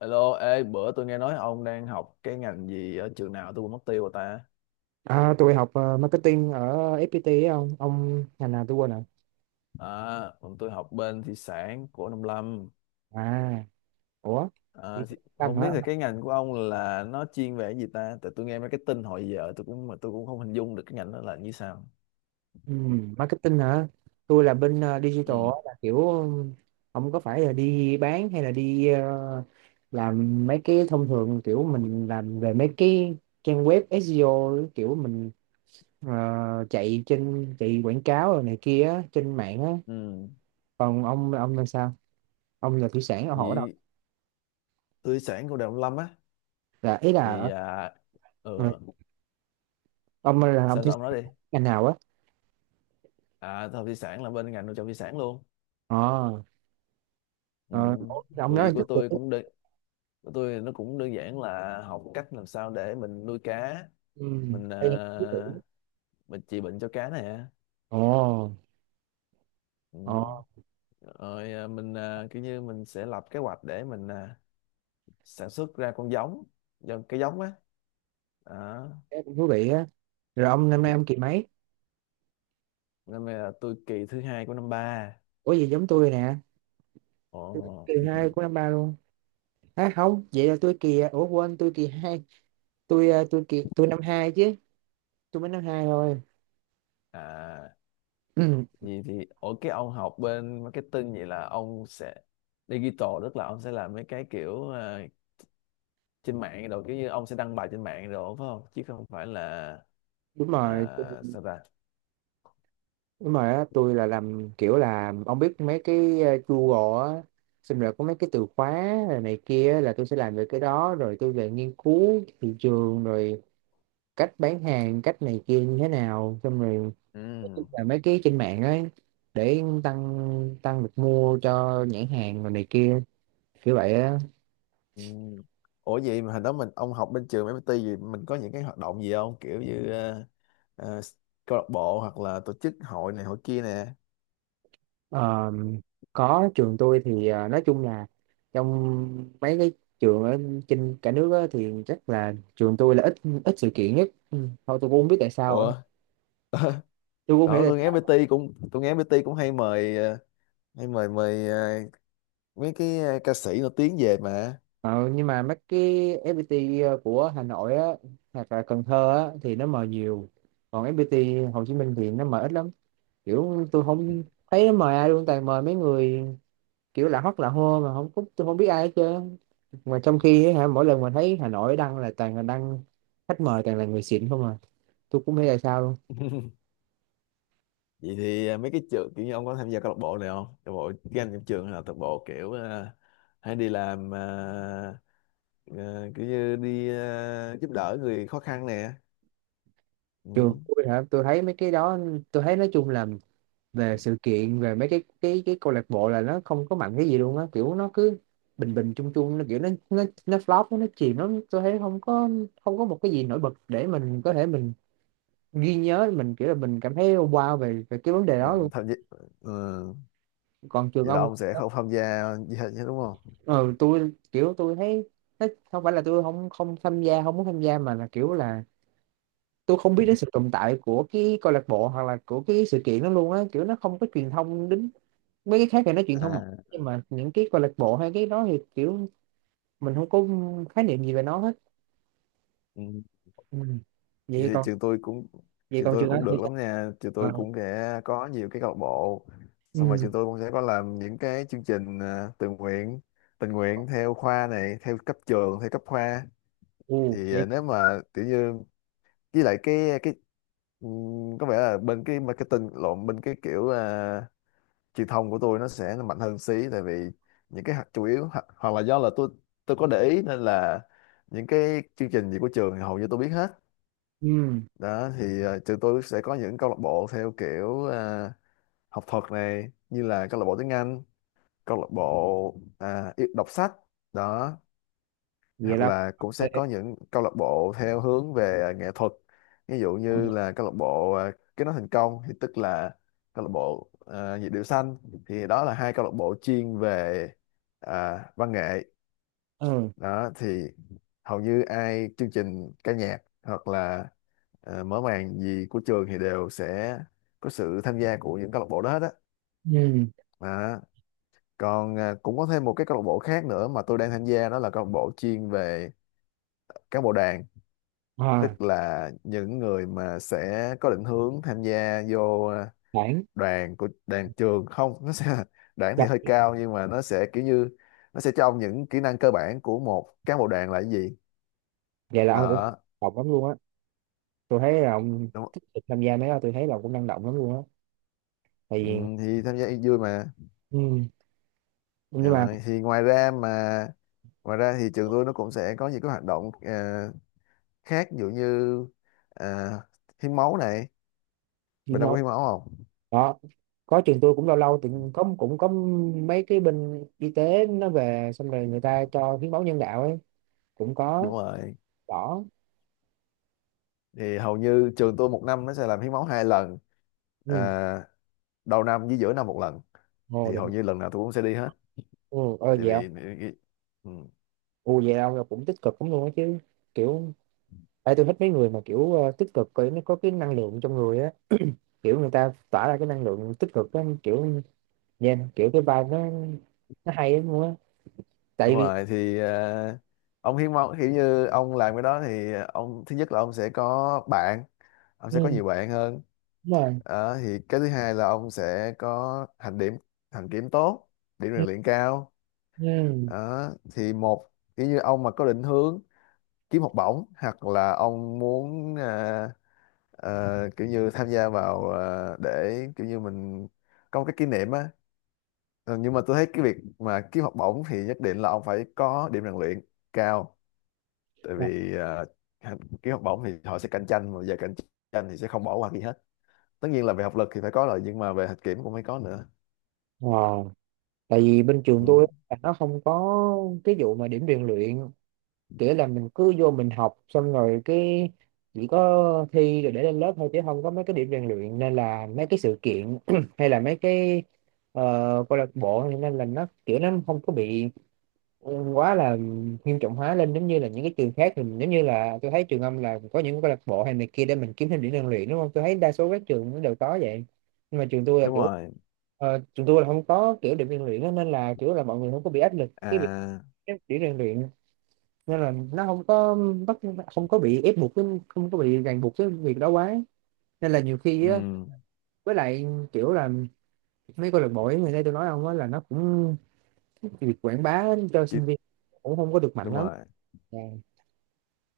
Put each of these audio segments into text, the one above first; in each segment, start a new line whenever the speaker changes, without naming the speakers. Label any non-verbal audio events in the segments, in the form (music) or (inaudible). Hello, ê, bữa tôi nghe nói ông đang học cái ngành gì ở trường nào tôi quên mất tiêu rồi ta.
À, tôi học marketing ở FPT ấy ông ngành nào tôi quên rồi.
À, còn tôi học bên thủy sản của Nông Lâm.
À, ủa, đi
À, thì
làm
không
hả?
biết là cái ngành của ông là nó chuyên về cái gì ta? Tại tôi nghe mấy cái tin hồi giờ tôi cũng không hình dung được cái ngành đó là như sao.
ừ, marketing hả? Tôi là bên digital á,
Ừ.
là kiểu, không có phải là đi bán hay là đi làm mấy cái thông thường, kiểu mình làm về mấy cái trang web SEO, kiểu mình chạy trên chạy quảng cáo rồi này kia á, trên mạng á.
Ừ,
Còn ông là sao? Ông là thủy sản ở hổ đâu?
thì tôi sản của Nông Lâm á,
Là ý là,
thì à, ừ,
ừ, ông là ông
sao
thủy
sao ông nói đi.
sản ngành nào á?
À, tôi học thị sản là bên ngành nuôi trồng thủy sản luôn.
ờ
Ừ,
ờ, ủa, ông
thì
nói chút tuổi.
của tôi nó cũng đơn giản là học cách làm sao để mình nuôi cá,
Ừ.
mình
Hay là chút tuổi.
mình trị bệnh cho cá nè.
Ồ. Ồ,
Ừ. Rồi mình kiểu như mình sẽ lập kế hoạch để mình sản xuất ra con giống, do cái giống á đó.
cái cũng thú vị á. Rồi ông năm nay ông kỳ mấy?
Năm nay là tôi kỳ thứ hai của năm ba.
Ủa gì giống tôi nè,
Ồ.
tôi cũng kỳ hai của năm ba luôn. À không, vậy là tôi kỳ, ủa quên, tôi kỳ hai. Tôi tôi kỳ, tôi năm hai chứ, tôi mới năm hai thôi.
À,
Ừ,
gì thì ở cái ông học bên marketing, vậy là ông sẽ digital, tức là ông sẽ làm mấy cái kiểu trên mạng, rồi kiểu như ông sẽ đăng bài trên mạng rồi, phải không? Chứ không phải là
đúng rồi,
sao ta?
đúng rồi á. Tôi là làm kiểu là, ông biết mấy cái Google á, xong rồi có mấy cái từ khóa rồi này kia á, là tôi sẽ làm về cái đó, rồi tôi về nghiên cứu thị trường, rồi cách bán hàng cách này kia như thế nào, xong rồi
Ừ.
là mấy cái trên mạng ấy, để tăng, được mua cho nhãn hàng rồi này kia, kiểu vậy á.
Ừ. Ủa vậy mà hồi đó ông học bên trường MIT gì, mình có những cái hoạt động gì không, kiểu như ờ, câu lạc bộ hoặc là tổ chức hội này hội kia nè?
Ờ, có, trường tôi thì nói chung là trong mấy cái trường ở trên cả nước á, thì chắc là trường tôi là ít, sự kiện nhất. Ừ, thôi tôi cũng không biết tại sao á.
Ủa.
Tôi cũng không hiểu
Đó,
tại
tôi nghe
sao.
MIT cũng tôi nghe MIT cũng hay mời hay mời mời mấy cái ca sĩ nổi tiếng về mà.
Ờ, nhưng mà mấy cái FPT của Hà Nội á, hoặc là Cần Thơ á, thì nó mời nhiều, còn FPT Hồ Chí Minh thì nó mời ít lắm, kiểu tôi không thấy mời ai luôn, toàn mời mấy người kiểu lạ hót lạ hô mà không có- tôi không biết ai hết trơn. Mà trong khi á hả, mỗi lần mà thấy Hà Nội đăng là toàn là đăng khách mời toàn là người xịn không à, tôi cũng không biết là sao luôn.
(laughs) Vậy thì mấy cái trường, kiểu như ông có tham gia câu lạc bộ này không, câu lạc bộ game trong trường, hay là câu lạc bộ kiểu hay đi làm kiểu như đi giúp đỡ người khó khăn nè?
Trường
Ừ.
tôi hả, tôi thấy mấy cái đó, tôi thấy nói chung là về sự kiện, về mấy cái câu lạc bộ là nó không có mạnh cái gì luôn á, kiểu nó cứ bình bình chung chung, nó kiểu nó flop, nó chìm lắm, tôi thấy không có, không có một cái gì nổi bật để mình có thể mình ghi nhớ, mình kiểu là mình cảm thấy wow về về cái vấn đề đó
Mình
luôn.
tham gia. Ừ,
Còn trường
vậy là
ông?
ông sẽ không tham gia gì hết chứ đúng không?
Ừ, tôi kiểu tôi thấy nó không phải là tôi không không tham gia, không muốn tham gia, mà là kiểu là tôi không biết đến sự tồn tại của cái câu lạc bộ hoặc là của cái sự kiện đó luôn á, kiểu nó không có truyền thông đến. Mấy cái khác thì nó truyền thông mạnh,
À.
nhưng mà những cái câu lạc bộ hay cái đó thì kiểu mình không có khái niệm gì về nó hết.
Ừ.
Ừ.
Vậy
Vậy
thì
còn,
trường tôi cũng
vậy
trường
còn
tôi
trường đó
cũng
thì
được
sao?
lắm nha, trường tôi
Ờ.
cũng sẽ có nhiều cái câu lạc bộ. Xong
Ừ.
rồi trường tôi cũng sẽ có làm những cái chương trình tình nguyện, tình nguyện theo khoa này, theo cấp trường, theo cấp khoa.
Ừ.
Thì
Vậy,
nếu mà kiểu như, với lại cái có vẻ là bên cái marketing, lộn, bên cái kiểu truyền thông của tôi nó sẽ mạnh hơn xí. Tại vì những cái chủ yếu hoặc là do là tôi có để ý nên là những cái chương trình gì của trường thì hầu như tôi biết hết.
ừ,
Đó. Ừ. Thì trường tôi sẽ có những câu lạc bộ theo kiểu học thuật này, như là câu lạc bộ tiếng Anh, câu lạc bộ đọc sách. Đó.
vậy
Hoặc
là
là cũng sẽ có những câu lạc bộ theo hướng về nghệ thuật, ví dụ như là câu lạc bộ Kết nối thành công, thì tức là câu lạc bộ nhịp điệu xanh. Thì đó là hai câu lạc bộ chuyên về văn nghệ.
ừ.
Đó thì hầu như ai chương trình ca nhạc hoặc là mở màn gì của trường thì đều sẽ có sự tham gia của những câu lạc bộ đó hết á.
Ừ.
Đó, còn cũng có thêm một cái câu lạc bộ khác nữa mà tôi đang tham gia, đó là câu lạc bộ chuyên về cán bộ đoàn,
À,
tức là những người mà sẽ có định hướng tham gia vô
khoảng,
đoàn của đoàn trường không, nó sẽ (laughs) đoàn
chắc
thì hơi cao nhưng mà nó sẽ kiểu như nó sẽ cho ông những kỹ năng cơ bản của một cán bộ đoàn là cái gì
vậy là ông cũng
đó,
học lắm luôn á, tôi thấy là ông
đúng không?
tích cực tham gia mấy đó, tôi thấy là cũng năng động lắm luôn á. Tại
Ừ,
vì,
thì tham gia vui mà.
ừ. Nhưng mà
Rồi thì ngoài ra thì trường tôi nó cũng sẽ có những cái hoạt động khác, ví dụ như à, hiến máu này,
chuyên
bên ông
môn
có hiến máu không?
đó, có, trường tôi cũng lâu lâu thì có, cũng có mấy cái bên y tế nó về, xong rồi người ta cho hiến máu nhân đạo ấy, cũng có.
Đúng rồi,
Đỏ.
thì hầu như trường tôi một năm nó sẽ làm hiến máu hai lần,
Ừ.
à, đầu năm với giữa năm một lần.
Ồ,
Thì hầu
định.
như lần nào tôi cũng sẽ đi hết,
Ừ, ờ
tại
vậy không.
vì ừ,
Ừ, vậy ông là cũng tích cực lắm luôn á chứ, kiểu, tại tôi thích mấy người mà kiểu tích cực, kiểu nó có cái năng lượng trong người á, kiểu người ta tỏa ra cái năng lượng tích cực á, kiểu yeah, kiểu cái vibe nó, hay lắm luôn á.
đúng
Tại vì,
rồi. Thì ông hiến máu, kiểu như ông làm cái đó thì ông, thứ nhất là ông sẽ có bạn, ông sẽ có
ừ,
nhiều bạn hơn.
đúng rồi.
Đó, thì cái thứ hai là ông sẽ có hành điểm, hành kiểm tốt, điểm rèn
Ừ,
luyện cao.
ừ,
Đó, thì một, kiểu như ông mà có định hướng kiếm học bổng hoặc là ông muốn kiểu như tham gia vào, để kiểu như mình có một cái kỷ niệm á. Ờ, nhưng mà tôi thấy cái việc mà kiếm học bổng thì nhất định là ông phải có điểm rèn luyện cao. Tại
dạ.
vì kiếm học bổng thì họ sẽ cạnh tranh, và giờ cạnh tranh thì sẽ không bỏ qua gì hết. Tất nhiên là về học lực thì phải có rồi, nhưng mà về hạnh kiểm cũng phải có nữa.
Ờ, tại vì bên trường
Ừ.
tôi á, nó không có cái vụ mà điểm rèn luyện, kiểu là mình cứ vô mình học xong rồi cái chỉ có thi rồi để lên lớp thôi, chứ không có mấy cái điểm rèn luyện, nên là mấy cái sự kiện (clears throat) hay là mấy cái ờ, câu lạc bộ nên là nó kiểu nó không có bị quá là nghiêm trọng hóa lên giống như là những cái trường khác thì mình- giống như là tôi thấy trường âm là có những câu lạc bộ hay này kia để mình kiếm thêm điểm rèn luyện, đúng không? Tôi thấy đa số các trường nó đều có vậy, nhưng mà trường tôi là
Đúng
kiểu,
rồi.
trường tôi là không có kiểu điểm rèn luyện đó, nên là kiểu là mọi người không có bị áp lực cái việc
À.
cái điểm rèn luyện, nên là nó không có bắt, không có bị ép buộc cái- không có bị ràng buộc cái việc đó quá, nên là nhiều khi á,
Ừ.
với lại kiểu là mấy câu lạc bộ ấy, người đây tôi nói ông á, là nó cũng việc quảng bá cho sinh
Chị-
viên cũng không có được mạnh
Đúng
lắm,
rồi,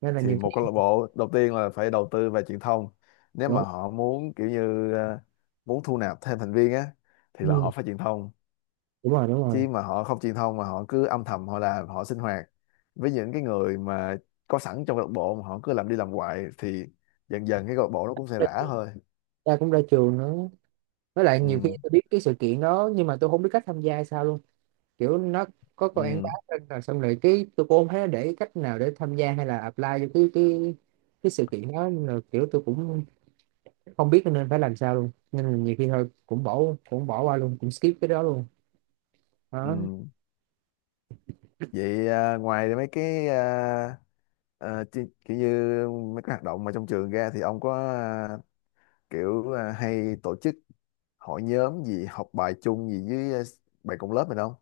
nên là
thì
nhiều
một câu
khi
lạc bộ đầu tiên là phải đầu tư về truyền thông, nếu mà
nó
họ muốn kiểu như muốn thu nạp thêm thành viên á thì là
ừ,
họ phải truyền thông.
đúng rồi, đúng rồi.
Chứ mà họ không truyền thông mà họ cứ âm thầm họ làm, họ sinh hoạt với những cái người mà có sẵn trong câu lạc bộ, mà họ cứ làm đi làm hoài thì dần dần cái câu lạc bộ nó cũng sẽ rã thôi.
Ta cũng ra trường nữa, với lại nhiều khi
Ừ.
tôi biết cái sự kiện đó nhưng mà tôi không biết cách tham gia hay sao luôn, kiểu nó có quảng bá
Ừ.
lên rồi, xong rồi cái tôi cũng không thấy nó để cách nào để tham gia hay là apply vô cái sự kiện đó, nên là kiểu tôi cũng không biết nên phải làm sao luôn, nên là nhiều khi thôi cũng bỏ, qua luôn, cũng skip cái đó luôn. Đó,
Ừ. Vậy ngoài mấy cái kiểu như mấy cái hoạt động mà trong trường ra, thì ông có kiểu hay tổ chức hội nhóm gì, học bài chung gì với bạn cùng lớp mình không?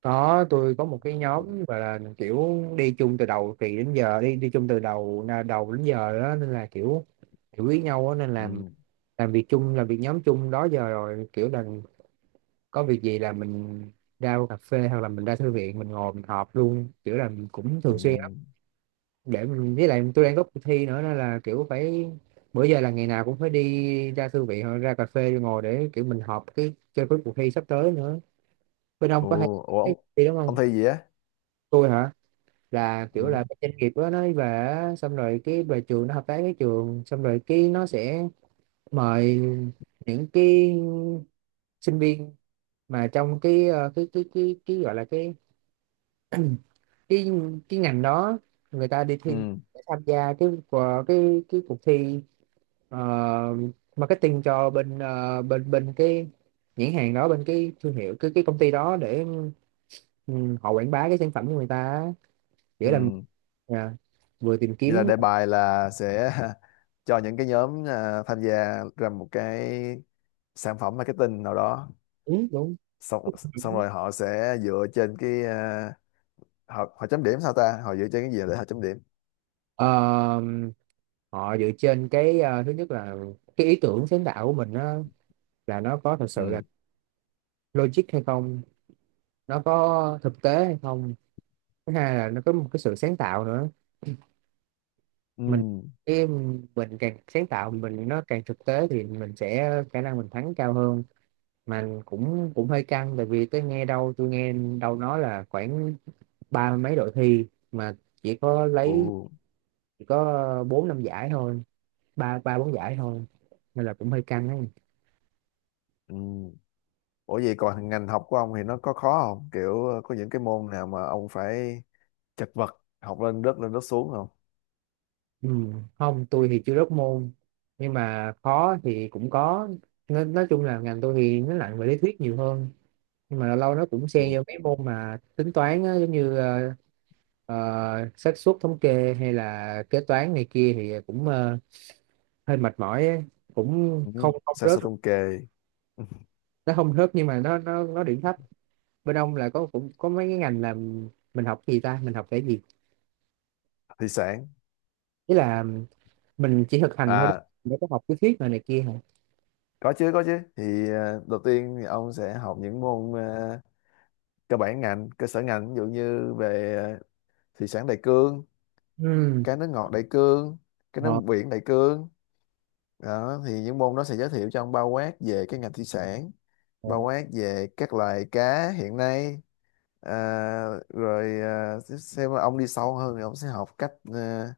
có, tôi có một cái nhóm gọi là kiểu đi chung từ đầu kỳ đến giờ, đi đi chung từ đầu đầu đến giờ đó, nên là kiểu hiểu ý nhau á, nên là
Ừ.
làm việc chung, làm việc nhóm chung đó giờ rồi, kiểu là có việc gì là mình ra cà phê hoặc là mình ra thư viện mình ngồi mình họp luôn, kiểu là mình cũng
Ừ.
thường xuyên lắm để mình, với lại tôi đang có cuộc thi nữa nên là kiểu phải, bữa giờ là ngày nào cũng phải đi ra thư viện hoặc ra cà phê ngồi để kiểu mình họp cái cho cái cuộc thi sắp tới nữa. Bên ông
Ồ.
có hay
Ủa,
cái
ông
gì đúng
ông
không?
thi gì á?
Tôi hả? Là kiểu
Ừ.
là cái doanh nghiệp đó nó về á, xong rồi cái về trường nó hợp tác với trường, xong rồi cái nó sẽ mời những cái sinh viên mà trong cái gọi là cái cái ngành đó, người ta đi thi
Ừ.
để tham gia cái của cái cuộc thi ờ, marketing cho bên ờ, bên bên cái nhãn hàng đó, bên cái thương hiệu, cái công ty đó để, ừ, họ quảng bá cái sản phẩm của người ta á. Nghĩa là,
Ừ.
à, vừa tìm
Vậy là
kiếm,
đề bài là sẽ (laughs) cho những cái nhóm tham gia ra một cái sản phẩm marketing nào đó.
đúng đúng,
Xong xong
đúng.
rồi họ sẽ dựa trên cái họ họ chấm điểm sao ta, họ dựa trên cái gì để họ chấm điểm?
Ờ, họ dựa trên cái thứ nhất là cái ý tưởng sáng tạo của mình á, là nó có thật sự là
Ừ.
logic hay không, nó có thực tế hay không, thứ hai là nó có một cái sự sáng tạo nữa,
Ừ.
mình cái mình càng sáng tạo, mình nó càng thực tế thì mình sẽ khả năng mình thắng cao hơn. Mà cũng, hơi căng tại vì tôi nghe đâu, nói là khoảng ba mấy đội thi mà chỉ có
Ừ.
lấy, chỉ có bốn năm giải thôi, ba ba bốn giải thôi, nên là cũng hơi căng ấy.
Ừ. Ủa vậy còn ngành học của ông thì nó có khó không, kiểu có những cái môn nào mà ông phải chật vật, học lên rớt xuống không?
Ừ. Không, tôi thì chưa rớt môn, nhưng mà khó thì cũng có. Nói chung là ngành tôi thì nó nặng về lý thuyết nhiều hơn, nhưng mà lâu lâu nó cũng xen
Ừ.
vô mấy môn mà tính toán á, giống như ờ, xác suất thống kê hay là kế toán này kia thì cũng hơi mệt mỏi á. Cũng
Ừ.
không, không
Sản
rớt,
xuất thống kê
nó không rớt nhưng mà nó điểm thấp. Bên ông là có, cũng có mấy cái ngành là mình học gì ta, mình học cái gì?
thủy sản.
Ý là mình chỉ thực hành thôi đúng
À,
không? Mình có học lý thuyết rồi này kia hả?
có chứ, có chứ, thì đầu tiên thì ông sẽ học những môn cơ bản ngành, cơ sở ngành, ví dụ như về thủy sản đại cương,
Ừ.
cá nước ngọt đại cương, cá nước
ờ,
biển đại cương. Đó thì những môn đó sẽ giới thiệu cho ông bao quát về cái ngành thủy sản,
ờ,
bao quát về các loài cá hiện nay. Rồi xem là ông đi sâu hơn thì ông sẽ học cách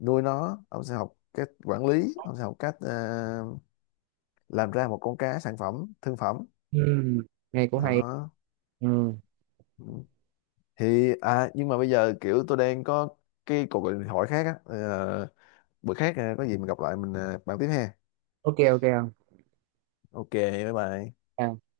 nuôi nó, ông sẽ học cách quản lý, ông sẽ học cách làm ra một con cá sản phẩm thương phẩm.
ừ, nghe cũng hay.
Đó
Ừ.
thì nhưng mà bây giờ kiểu tôi đang có cái cuộc gọi điện thoại khác á. Ờ, bữa khác có gì mình gặp lại, mình bàn tiếp ha.
Ok, ok.
OK, bye bye.
Không.